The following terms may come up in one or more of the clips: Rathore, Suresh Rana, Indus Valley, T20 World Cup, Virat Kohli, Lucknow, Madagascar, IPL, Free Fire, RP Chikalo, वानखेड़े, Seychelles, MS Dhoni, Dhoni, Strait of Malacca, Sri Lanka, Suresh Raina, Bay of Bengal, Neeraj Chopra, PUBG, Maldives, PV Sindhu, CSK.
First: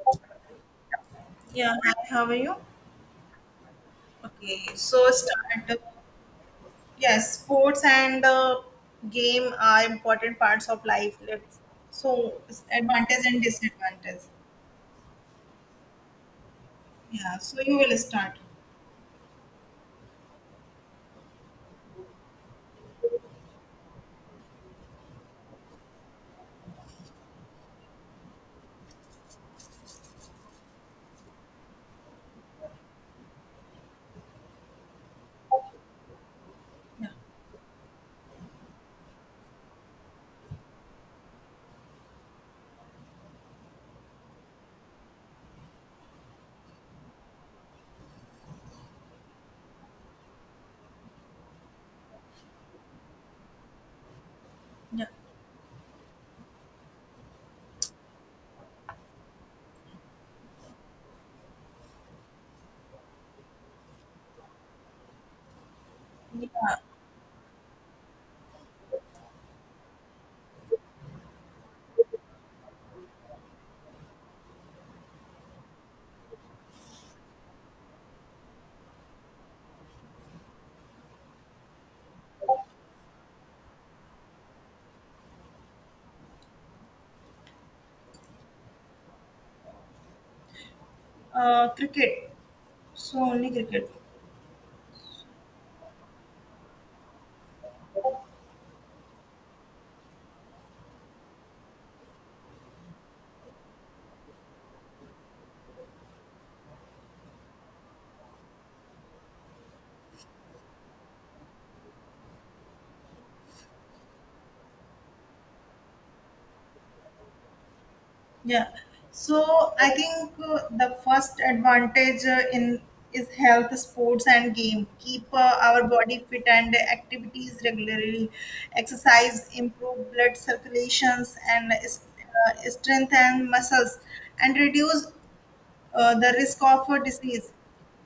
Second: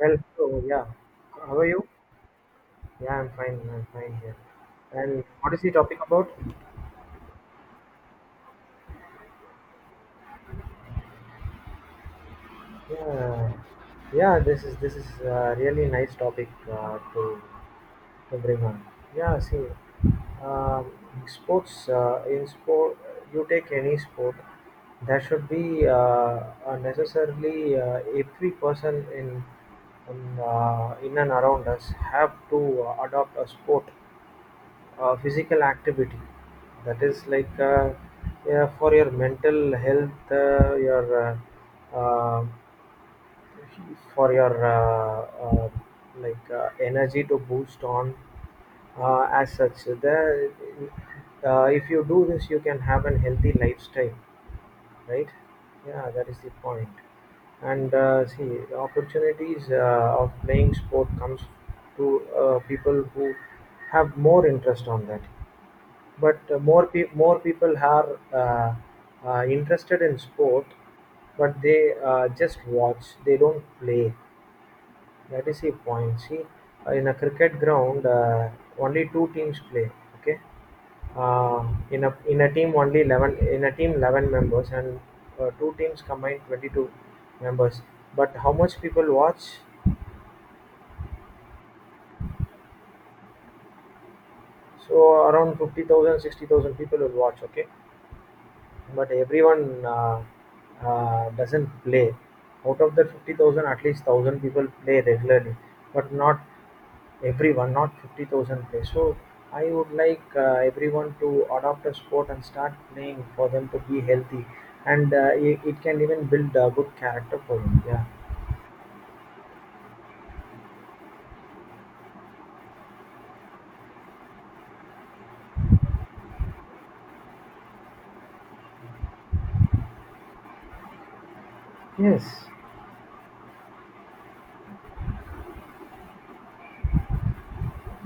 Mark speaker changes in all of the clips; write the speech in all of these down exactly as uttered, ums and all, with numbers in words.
Speaker 1: Well, so yeah, how are
Speaker 2: Yeah,
Speaker 1: you?
Speaker 2: hi, how are you?
Speaker 1: Yeah, I'm fine. I'm fine here.
Speaker 2: Okay, so
Speaker 1: And what is
Speaker 2: start.
Speaker 1: the
Speaker 2: uh,
Speaker 1: topic about?
Speaker 2: Yes, sports and uh, game are important parts of life. Let's, so, advantage and
Speaker 1: Yeah,
Speaker 2: disadvantage.
Speaker 1: yeah. This is this is a really nice topic, uh,
Speaker 2: Yeah,
Speaker 1: to
Speaker 2: so you will start.
Speaker 1: to bring on. Yeah, see, um, sports uh, in sport, you take any sport, there should be uh, uh, necessarily, uh, every person in in, uh, in and around us have to uh, adopt a sport, uh, physical activity, that
Speaker 2: Yeah,
Speaker 1: is like, uh, yeah, for your mental health, uh, your, uh, uh, for your uh, uh, like, uh, energy to boost on, uh, as such the uh, if you do this you can have a healthy lifestyle,
Speaker 2: yeah,
Speaker 1: right, yeah, that is the point point. and uh, see the opportunities, uh, of playing sport comes to, uh, people who have more interest on that, but uh,
Speaker 2: Yeah,
Speaker 1: more pe- more people are, uh, uh, interested in sport, but they, uh, just watch, they don't play. That is the point. See, uh, in a cricket ground, uh, only two teams play. Okay. Uh, in a in a team only eleven, in a team eleven members, and uh, two teams combined twenty-two members. But how much people watch?
Speaker 2: uh, cricket. So, only cricket.
Speaker 1: So around fifty thousand, sixty thousand people will watch. Okay. But everyone uh, uh, doesn't play. Out of the fifty thousand, at least a thousand people play regularly, but not everyone, not fifty thousand play. So I would like, uh, everyone to adopt a sport and start playing for them to be healthy, and uh, it, it can even build a good character for them. Yeah.
Speaker 2: Yeah. So I think uh, the first advantage uh, in is health, sports, and game. Keep uh, our body fit and activities regularly. Exercise improve blood circulations and is-
Speaker 1: Yes.
Speaker 2: uh, strengthen muscles and reduce uh, the risk of uh, disease.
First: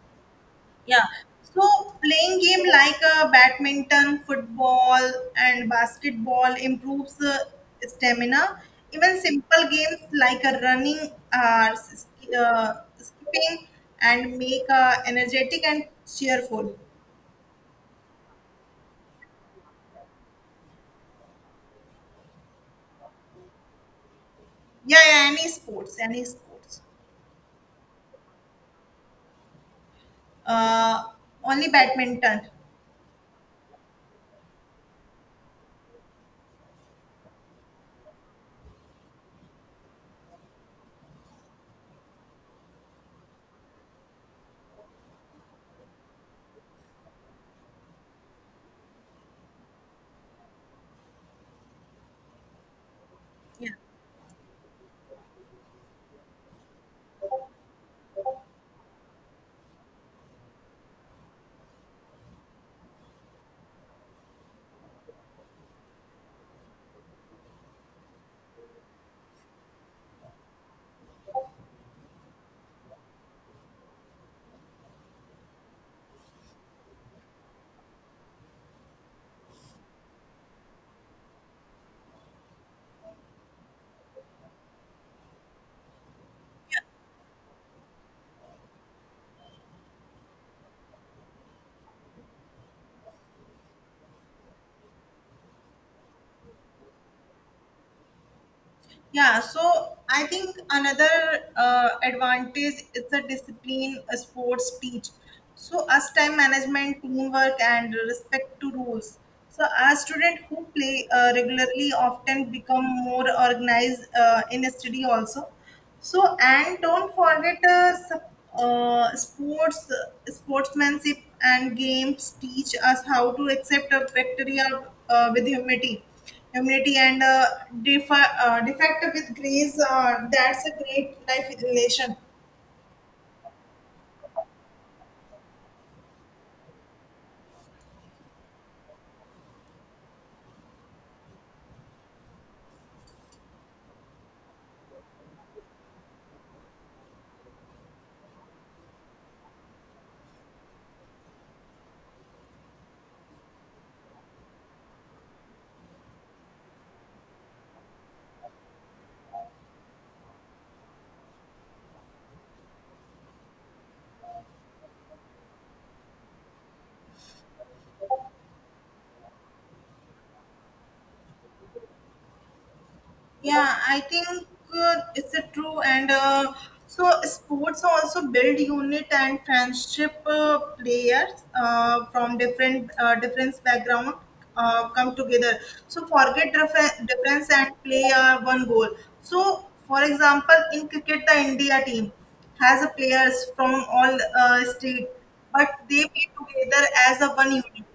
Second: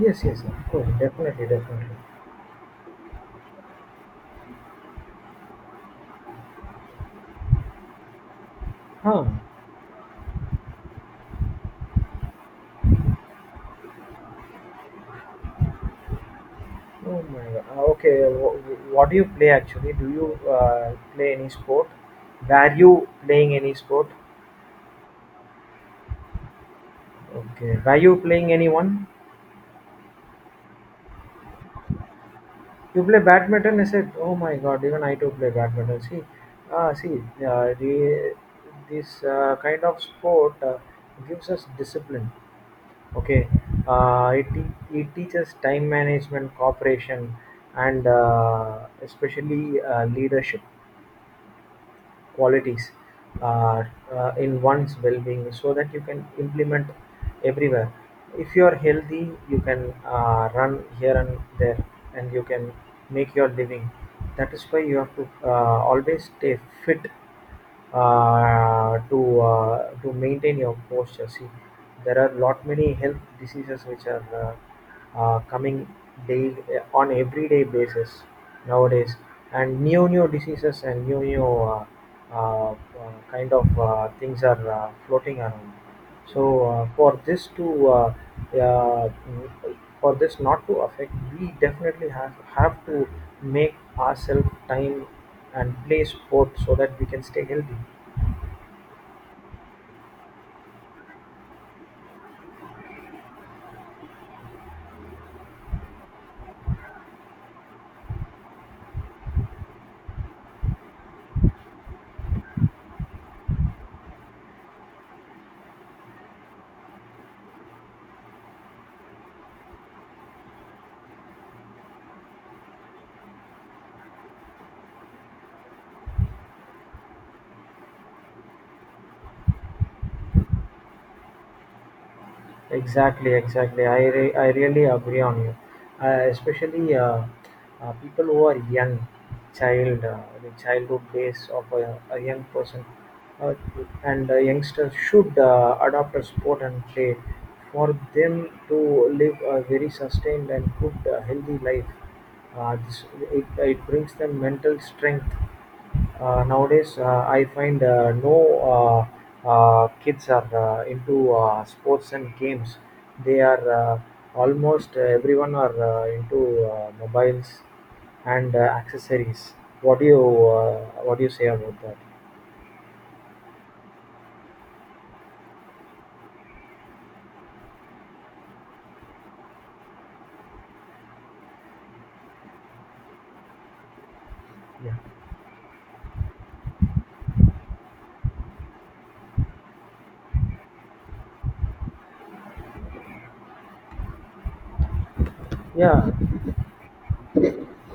Speaker 1: Yes. Yes. Of course.
Speaker 2: Yeah.
Speaker 1: Definitely.
Speaker 2: So
Speaker 1: Definitely.
Speaker 2: playing game like uh, badminton, football, and basketball improves uh, stamina. Even
Speaker 1: Huh.
Speaker 2: simple games like uh, running, uh, s- uh, skipping, and make uh, energetic and cheerful.
Speaker 1: Oh my god. Ah, okay. Wh- wh- what do you play actually? Do you, uh, play any sport? Were you playing any sport?
Speaker 2: Yeah, yeah, any sports, any sports.
Speaker 1: Okay. Were you playing anyone?
Speaker 2: Uh, only badminton.
Speaker 1: You play badminton? I said, oh my god, even I too play badminton. See, ah, see, uh, the, this, uh, kind of sport, uh, gives us discipline. Okay, uh, it, te- it teaches time management, cooperation, and uh, especially, uh, leadership qualities,
Speaker 2: Yeah.
Speaker 1: uh, uh, in one's well-being, so that you can implement everywhere. If you are healthy, you can, uh, run here and there, and you can make your living. That is why you have to, uh, always stay fit, uh, to uh, to maintain your posture. See, there are lot many health diseases which are, uh, uh, coming daily, uh, on everyday basis nowadays, and new new diseases, and new new, uh, uh, uh, kind of, uh, things are, uh, floating around. So uh, for this to uh, uh, for this not to affect, we definitely have have to make ourselves time and play sport so that we can stay healthy.
Speaker 2: Yeah, so I think another uh, advantage is the discipline uh, sports teach. So us time management, teamwork, and respect to rules. So our student who play uh, regularly often become more organized uh, in study also. So and don't forget uh, sup- uh, sports, sportsmanship and games teach us how to accept a bacteria uh, with humility, humility and uh, defa- uh, defect with grace. Uh, that's a great life relation.
Speaker 1: Exactly, exactly. I, re- I really agree on you. Uh, especially, uh, uh, people who are young, child, uh, the childhood days of a, a young person, uh, and a youngster should, uh, adopt a sport and play for them to live a very sustained and good, uh, healthy life. Uh, this, it, it brings them mental strength. Uh, nowadays, uh, I find, uh, no, uh, uh, kids are, uh, into, uh, sports and games. They are uh, almost everyone are, uh, into, uh, mobiles and, uh, accessories. What do you uh, what do you say about that?
Speaker 2: Yeah, I think uh, it's a true and uh, so sports also build unit and friendship uh, players uh, from different uh, different background uh,
Speaker 1: Yeah,
Speaker 2: come together. So forget difference, difference and play uh, one goal. So for example, in cricket, the India team has a players from all uh, state, but
Speaker 1: yeah,
Speaker 2: they play together as a one unit.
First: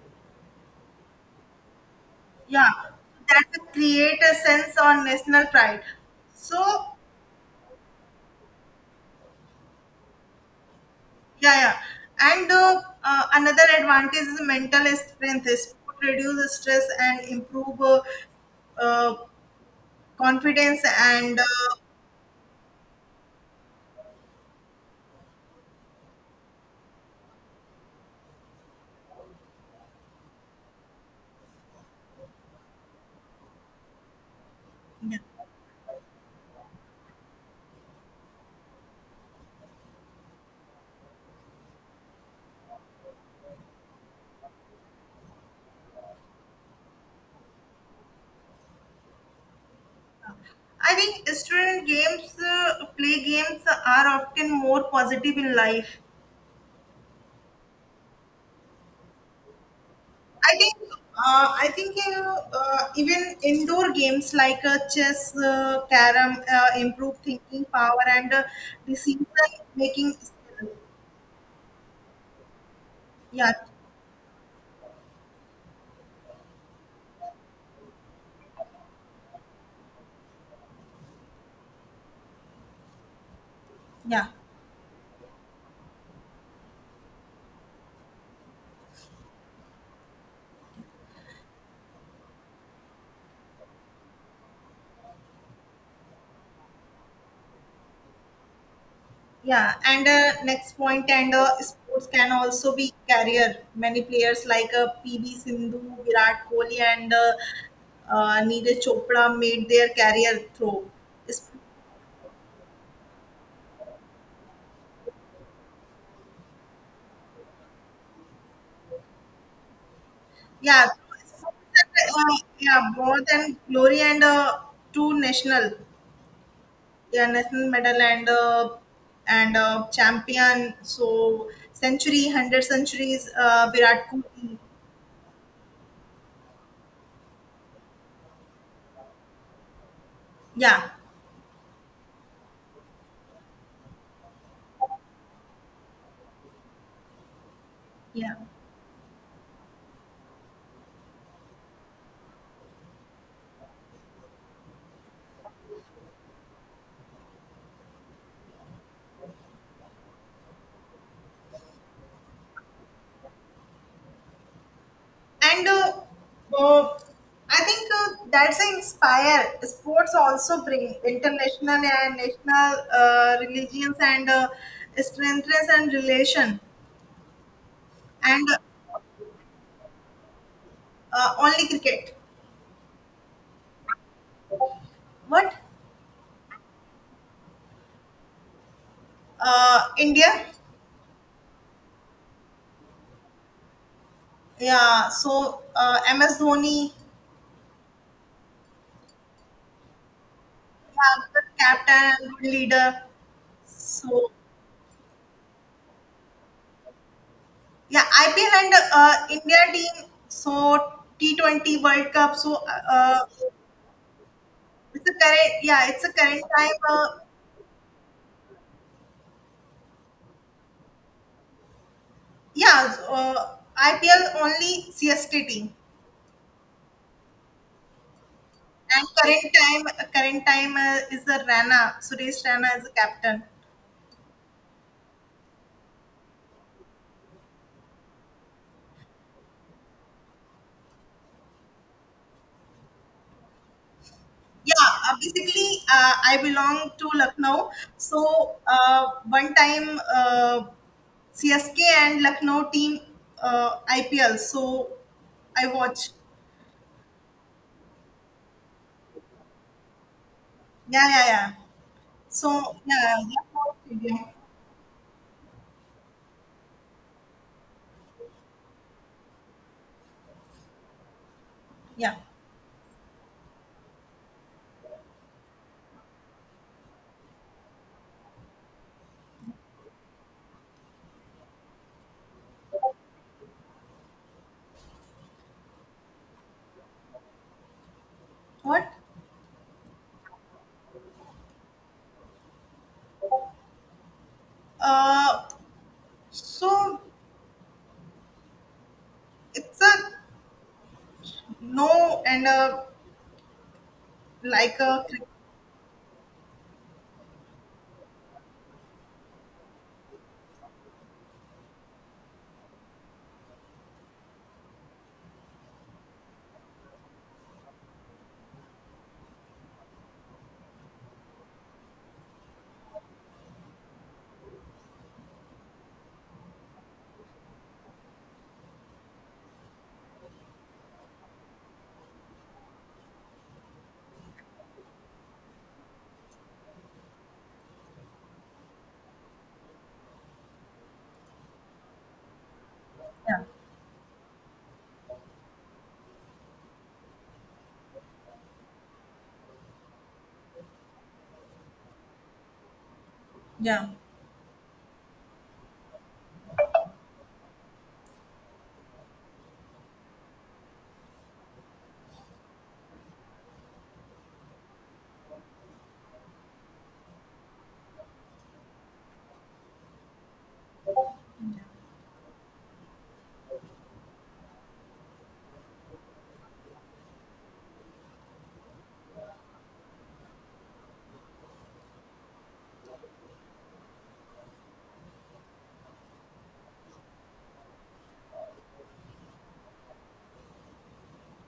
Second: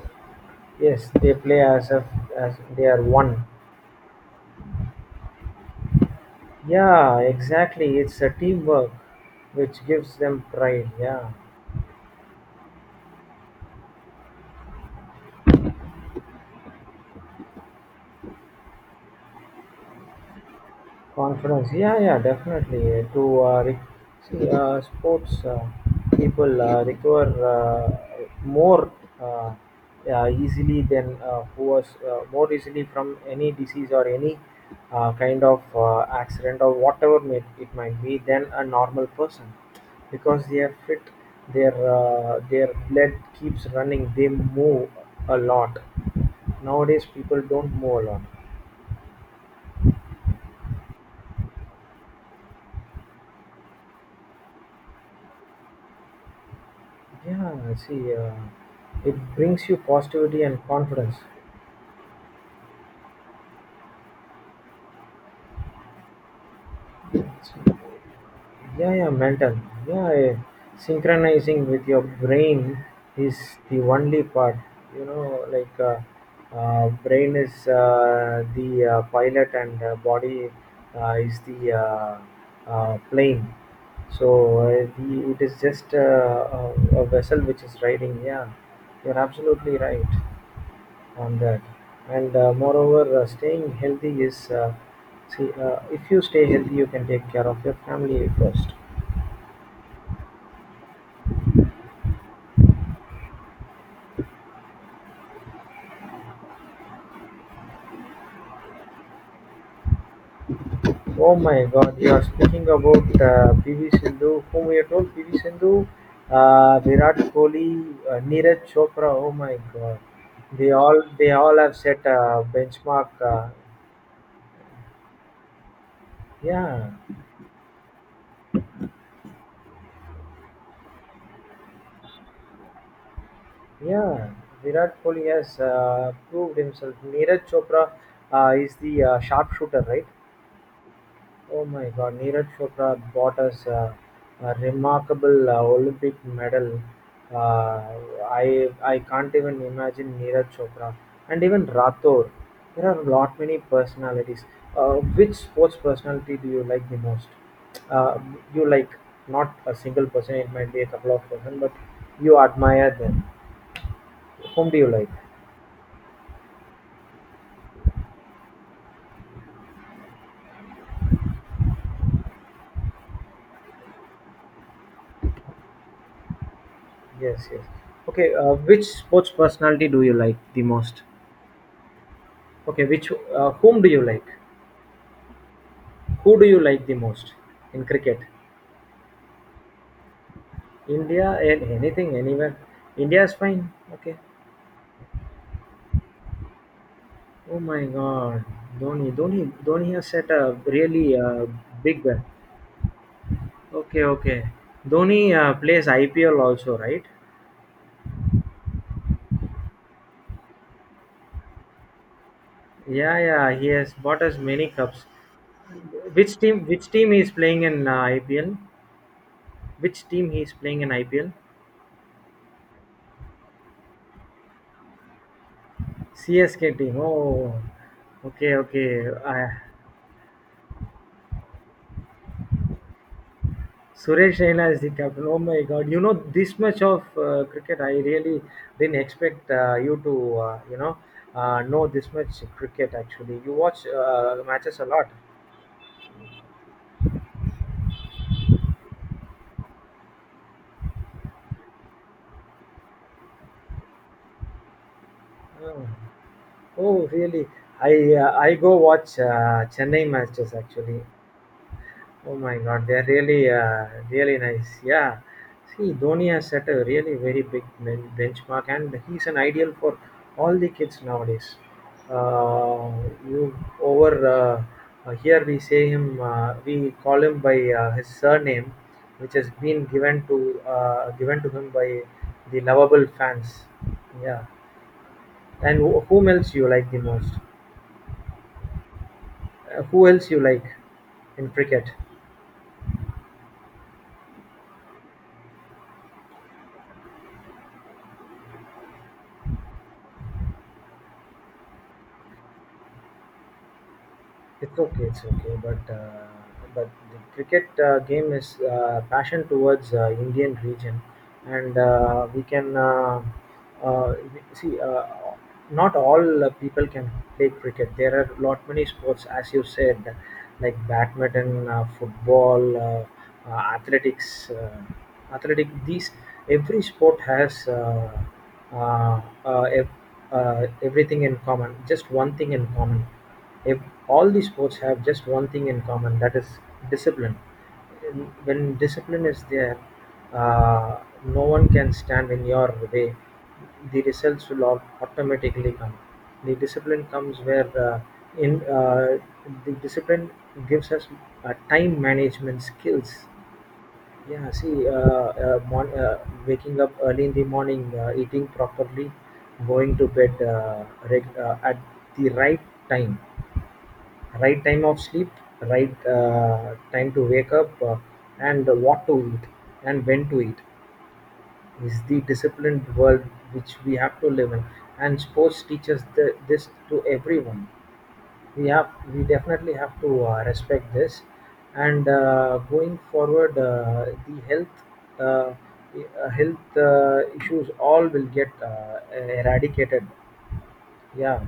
Speaker 1: yes. They play as if, as
Speaker 2: Yeah,
Speaker 1: they are
Speaker 2: that
Speaker 1: one.
Speaker 2: create a sense of national pride. So
Speaker 1: Yeah, exactly. It's a teamwork which gives them pride. Yeah.
Speaker 2: yeah, yeah. And uh, uh, Another advantage is mental strength. Sport reduces stress and improve uh, uh, confidence. And uh,
Speaker 1: Conference, yeah, yeah, definitely. To uh, re- see, uh, sports, uh, people, uh, recover, uh, more uh, uh, easily than, uh, who was, uh, more easily from any disease or any, uh, kind of, uh, accident, or whatever may, it might be, than a normal person, because they are fit, their uh, their blood keeps running, they move a lot. Nowadays, people don't move a lot.
Speaker 2: I think student games, uh, play games are often more positive in life.
Speaker 1: Yeah, see, uh, it brings you positivity
Speaker 2: I
Speaker 1: and
Speaker 2: think
Speaker 1: confidence.
Speaker 2: uh, I think uh, uh, Even indoor games like uh, chess, uh, carom uh, improve
Speaker 1: It's-
Speaker 2: thinking power and uh,
Speaker 1: Yeah, yeah,
Speaker 2: decision
Speaker 1: mental. Yeah,
Speaker 2: making
Speaker 1: eh,
Speaker 2: skill.
Speaker 1: synchronizing with your brain is
Speaker 2: Yeah,
Speaker 1: the only part. You know, like, uh, uh, brain is, uh, the, uh, pilot, and uh, body, uh, is the, uh, uh, plane.
Speaker 2: yeah.
Speaker 1: So uh, the, it is just, uh, a, a vessel which is riding. Yeah, you're absolutely right on that. And uh, moreover, uh, staying healthy is, uh, see, uh, if you stay healthy you can take care of your family first.
Speaker 2: Yeah, and uh, next point, and uh, sports can also be career. Many players like uh, P V Sindhu, Virat Kohli, and uh, uh, Neeraj Chopra made their career through.
Speaker 1: Oh
Speaker 2: It's,
Speaker 1: my god, you are speaking about, uh, P V sindhu. Whom we are told? P V sindhu, uh, virat kohli, uh, neeraj chopra. Oh my god, they
Speaker 2: yeah,
Speaker 1: all they
Speaker 2: sports
Speaker 1: all have set a
Speaker 2: are, uh, yeah,
Speaker 1: benchmark.
Speaker 2: more
Speaker 1: Uh,
Speaker 2: than glory and uh, two national,
Speaker 1: yeah,
Speaker 2: yeah, national medal and uh, and uh, champion. So century, hundred centuries, uh, Virat
Speaker 1: yeah,
Speaker 2: Kohli.
Speaker 1: virat kohli has, uh, proved himself. Neeraj chopra, uh, is the, uh, sharpshooter, right?
Speaker 2: Yeah,
Speaker 1: Oh my God, Neeraj Chopra bought us a, a remarkable, uh, Olympic medal. Uh,
Speaker 2: yeah.
Speaker 1: I I can't even imagine Neeraj Chopra and even Rathore. There are lot many personalities. Uh, which sports personality do you like the most? Uh, you like not a single person; it might be a couple of person, but you admire them. Whom do you like?
Speaker 2: And uh, uh, I think uh, That's a inspire. Sports also bring international and national uh, religions and uh, strengths and relation.
Speaker 1: Yes, yes. Okay,
Speaker 2: And
Speaker 1: uh, which sports personality do you like the most?
Speaker 2: uh, Only cricket.
Speaker 1: Okay, which uh, whom do you like?
Speaker 2: What?
Speaker 1: Who do you like the most in cricket?
Speaker 2: Uh, India?
Speaker 1: India and anything, anywhere. India is fine. Okay.
Speaker 2: Yeah. So uh, M S Dhoni,
Speaker 1: Oh my God, Dhoni, Dhoni, Dhoni has set a really,
Speaker 2: yeah,
Speaker 1: uh,
Speaker 2: good
Speaker 1: big.
Speaker 2: captain, good leader.
Speaker 1: Okay,
Speaker 2: So
Speaker 1: okay. Dhoni, uh, plays I P L also, right?
Speaker 2: yeah, I P L and uh, India team. So T twenty World Cup. So
Speaker 1: Yeah,
Speaker 2: uh,
Speaker 1: yeah. He has bought us many cups.
Speaker 2: It's a current, yeah, it's a
Speaker 1: Which
Speaker 2: current
Speaker 1: team?
Speaker 2: time.
Speaker 1: Which
Speaker 2: Uh,
Speaker 1: team he is playing in, uh, I P L? Which team he is playing in I P L?
Speaker 2: yeah, uh, I P L only C S T team,
Speaker 1: C S K team. Oh, okay,
Speaker 2: and
Speaker 1: okay.
Speaker 2: current
Speaker 1: I
Speaker 2: time, uh, current time uh, is the Rana. Suresh Rana is the captain.
Speaker 1: Suresh Raina is the captain. Oh my God! You know this much of, uh, cricket. I really didn't expect, uh, you to, uh, you know, uh, know this much cricket. Actually, you watch, uh, matches a
Speaker 2: Yeah,
Speaker 1: lot.
Speaker 2: uh, basically, uh, I belong to Lucknow. So uh, one time, uh, C S K and Lucknow team uh, I P L. So I
Speaker 1: Oh,
Speaker 2: watch.
Speaker 1: oh, really? I, uh, I go watch, uh, Chennai matches actually.
Speaker 2: Yeah, yeah, yeah.
Speaker 1: Oh my
Speaker 2: So
Speaker 1: God, they're
Speaker 2: yeah,
Speaker 1: really,
Speaker 2: Lucknow
Speaker 1: uh,
Speaker 2: Stadium.
Speaker 1: really nice. Yeah, see, Dhoni has set a really very big, ben- benchmark, and he's an ideal for all the kids nowadays.
Speaker 2: Yeah.
Speaker 1: Uh, you over uh, uh, here we say him, uh, we call him by, uh, his surname, which has been given to uh, given to him by the lovable fans. Yeah, and wh- whom else you like the most?
Speaker 2: What?
Speaker 1: Uh, who else you like in cricket?
Speaker 2: Uh, so It's a no and a like
Speaker 1: It's
Speaker 2: a
Speaker 1: okay, it's okay. But uh, but the cricket, uh, game is, uh, passion towards, uh, Indian region, and, uh, we can. Uh, uh, See, uh, not all, uh, people can play cricket. There are lot many sports, as you said, like badminton, uh, football, uh, uh, athletics, uh, athletic. These every sport has, uh, uh, uh, ev- uh, everything in common. Just one thing in common. If all these sports have just one thing in common, that is discipline. When discipline is there, uh, no one can stand in your way.
Speaker 2: Yeah.
Speaker 1: The results will, au- automatically come. The discipline comes where uh, in uh, the discipline gives us, uh, time management skills.
Speaker 2: Yeah.
Speaker 1: Yeah, see, uh, uh, mon- uh, waking up early in the morning, uh, eating properly, going to bed, uh, reg- uh, at the right time. Right time of sleep, right, uh, time to wake up, uh, and what to eat and when to eat is the disciplined world which we have to live in. And sports teaches the, this to everyone. We have we definitely have to, uh, respect this. And uh, going forward, uh, the health uh, uh, health, uh, issues all will get, uh, eradicated. Yeah,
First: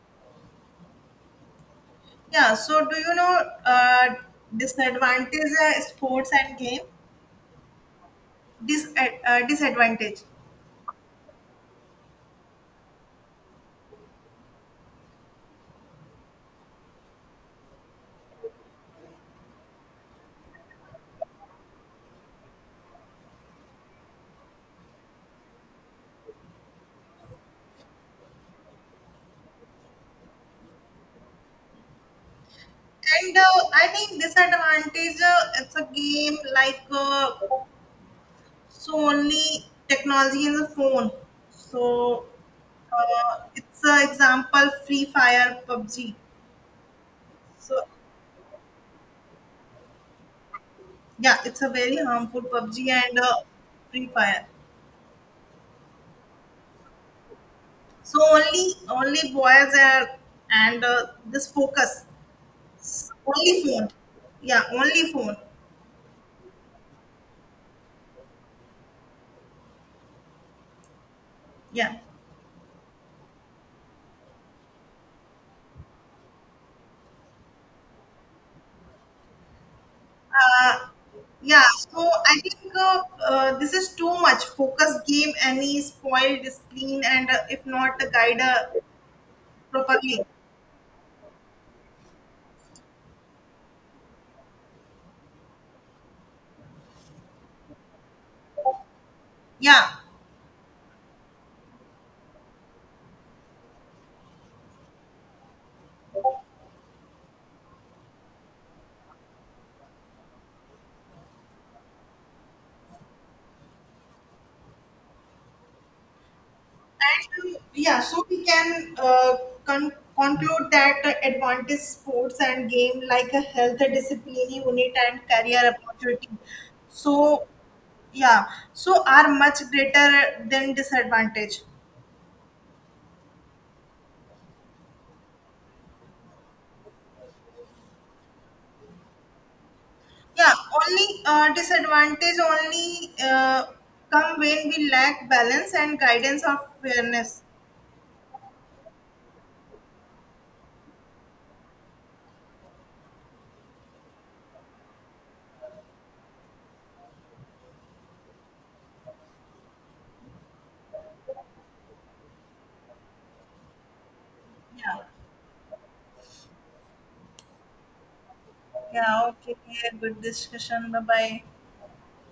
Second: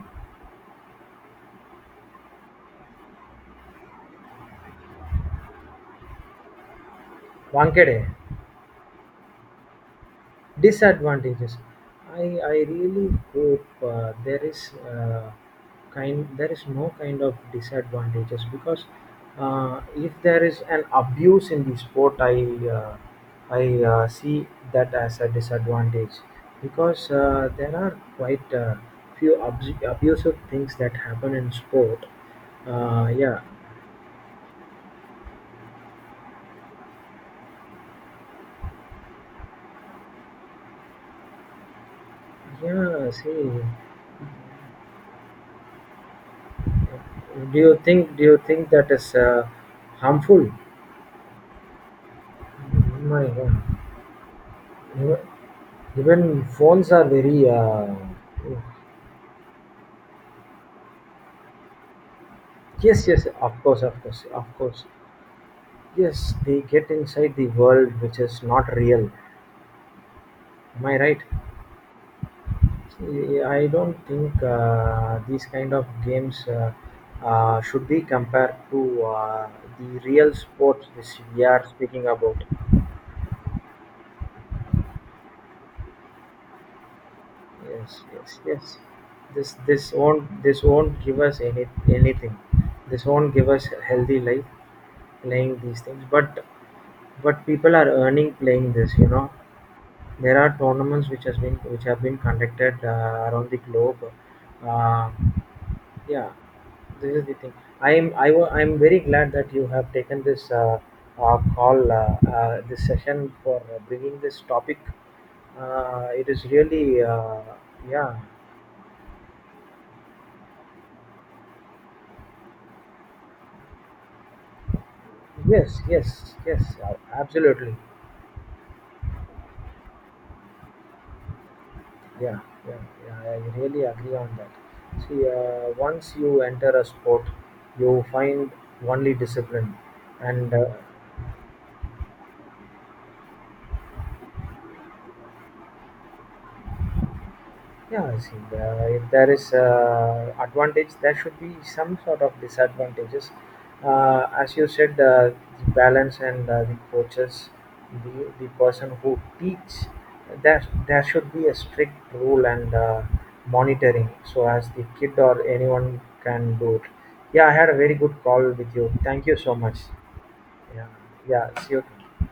Speaker 2: yeah. So do you know uh, disadvantage uh, sports and game
Speaker 1: वानखेड़े.
Speaker 2: dis uh, uh, disadvantage
Speaker 1: Disadvantages. I I really hope, uh, there is, uh, kind there is no kind of disadvantages. Because, uh, if there is an abuse in the sport, I uh, I uh, see that as a disadvantage, because, uh, there are quite, uh, few, abs- abusive things that happen in sport. Uh,
Speaker 2: and uh,
Speaker 1: yeah,
Speaker 2: I think disadvantage uh, it's a game like uh, so only technology in the phone. So
Speaker 1: yeah.
Speaker 2: uh,
Speaker 1: See,
Speaker 2: it's an example Free Fire P U B G.
Speaker 1: do you
Speaker 2: So
Speaker 1: think do you think that is, uh, harmful?
Speaker 2: yeah, it's a very harmful P U B G and
Speaker 1: My
Speaker 2: uh,
Speaker 1: God.
Speaker 2: Free Fire.
Speaker 1: Even phones are very, uh,
Speaker 2: So only only boys are and uh, this focus
Speaker 1: yes, yes, of
Speaker 2: only
Speaker 1: course,
Speaker 2: phone.
Speaker 1: of course, of
Speaker 2: Yeah,
Speaker 1: course.
Speaker 2: only phone.
Speaker 1: Yes, they get inside the world which is not real. Am I right?
Speaker 2: Yeah.
Speaker 1: I don't think, uh, these kind of games, uh, uh, should be compared to, uh, the real
Speaker 2: Uh,
Speaker 1: sports which we
Speaker 2: yeah.
Speaker 1: are speaking
Speaker 2: So
Speaker 1: about.
Speaker 2: I think uh, uh, this is too much focus game. Any spoiled screen and uh, if not
Speaker 1: Yes,
Speaker 2: the
Speaker 1: yes,
Speaker 2: guide uh,
Speaker 1: yes. This this
Speaker 2: properly.
Speaker 1: won't this won't give us any anything. This won't give us a healthy life. Playing these things, but but people are earning playing this you know
Speaker 2: Yeah.
Speaker 1: There are tournaments which has been which have been conducted, uh, around the globe. uh, yeah, this is the thing. I am i wa- i am very glad that you have taken this, uh, uh, call, uh, uh, this session for, uh, bringing this topic. Uh, it is really, uh,
Speaker 2: And uh, Yeah,
Speaker 1: yeah,
Speaker 2: so we can uh, con- conclude that uh, advantage sports and game like a health discipline unit and career
Speaker 1: yes,
Speaker 2: opportunity.
Speaker 1: yes, yes, uh,
Speaker 2: So
Speaker 1: absolutely.
Speaker 2: yeah, so are much greater than disadvantage.
Speaker 1: Yeah, yeah, yeah, I really agree on that. See, uh, once you enter a sport, you find only discipline, and,
Speaker 2: Yeah,
Speaker 1: uh,
Speaker 2: only uh, disadvantage only uh, come when we lack balance and guidance of fairness.
Speaker 1: yeah, I see. Uh, if there is, uh, advantage, there should be some sort of disadvantages. Uh, as you said, uh, the balance and, uh, the coaches, the the person who teach, there there should be a strict rule and, uh, monitoring, so as the
Speaker 2: Yeah,
Speaker 1: kid or anyone can do it. Yeah, I had a very good call with you. Thank
Speaker 2: yeah,
Speaker 1: you
Speaker 2: okay,
Speaker 1: so much.
Speaker 2: good
Speaker 1: Yeah,
Speaker 2: discussion. Bye bye.
Speaker 1: yeah. See you.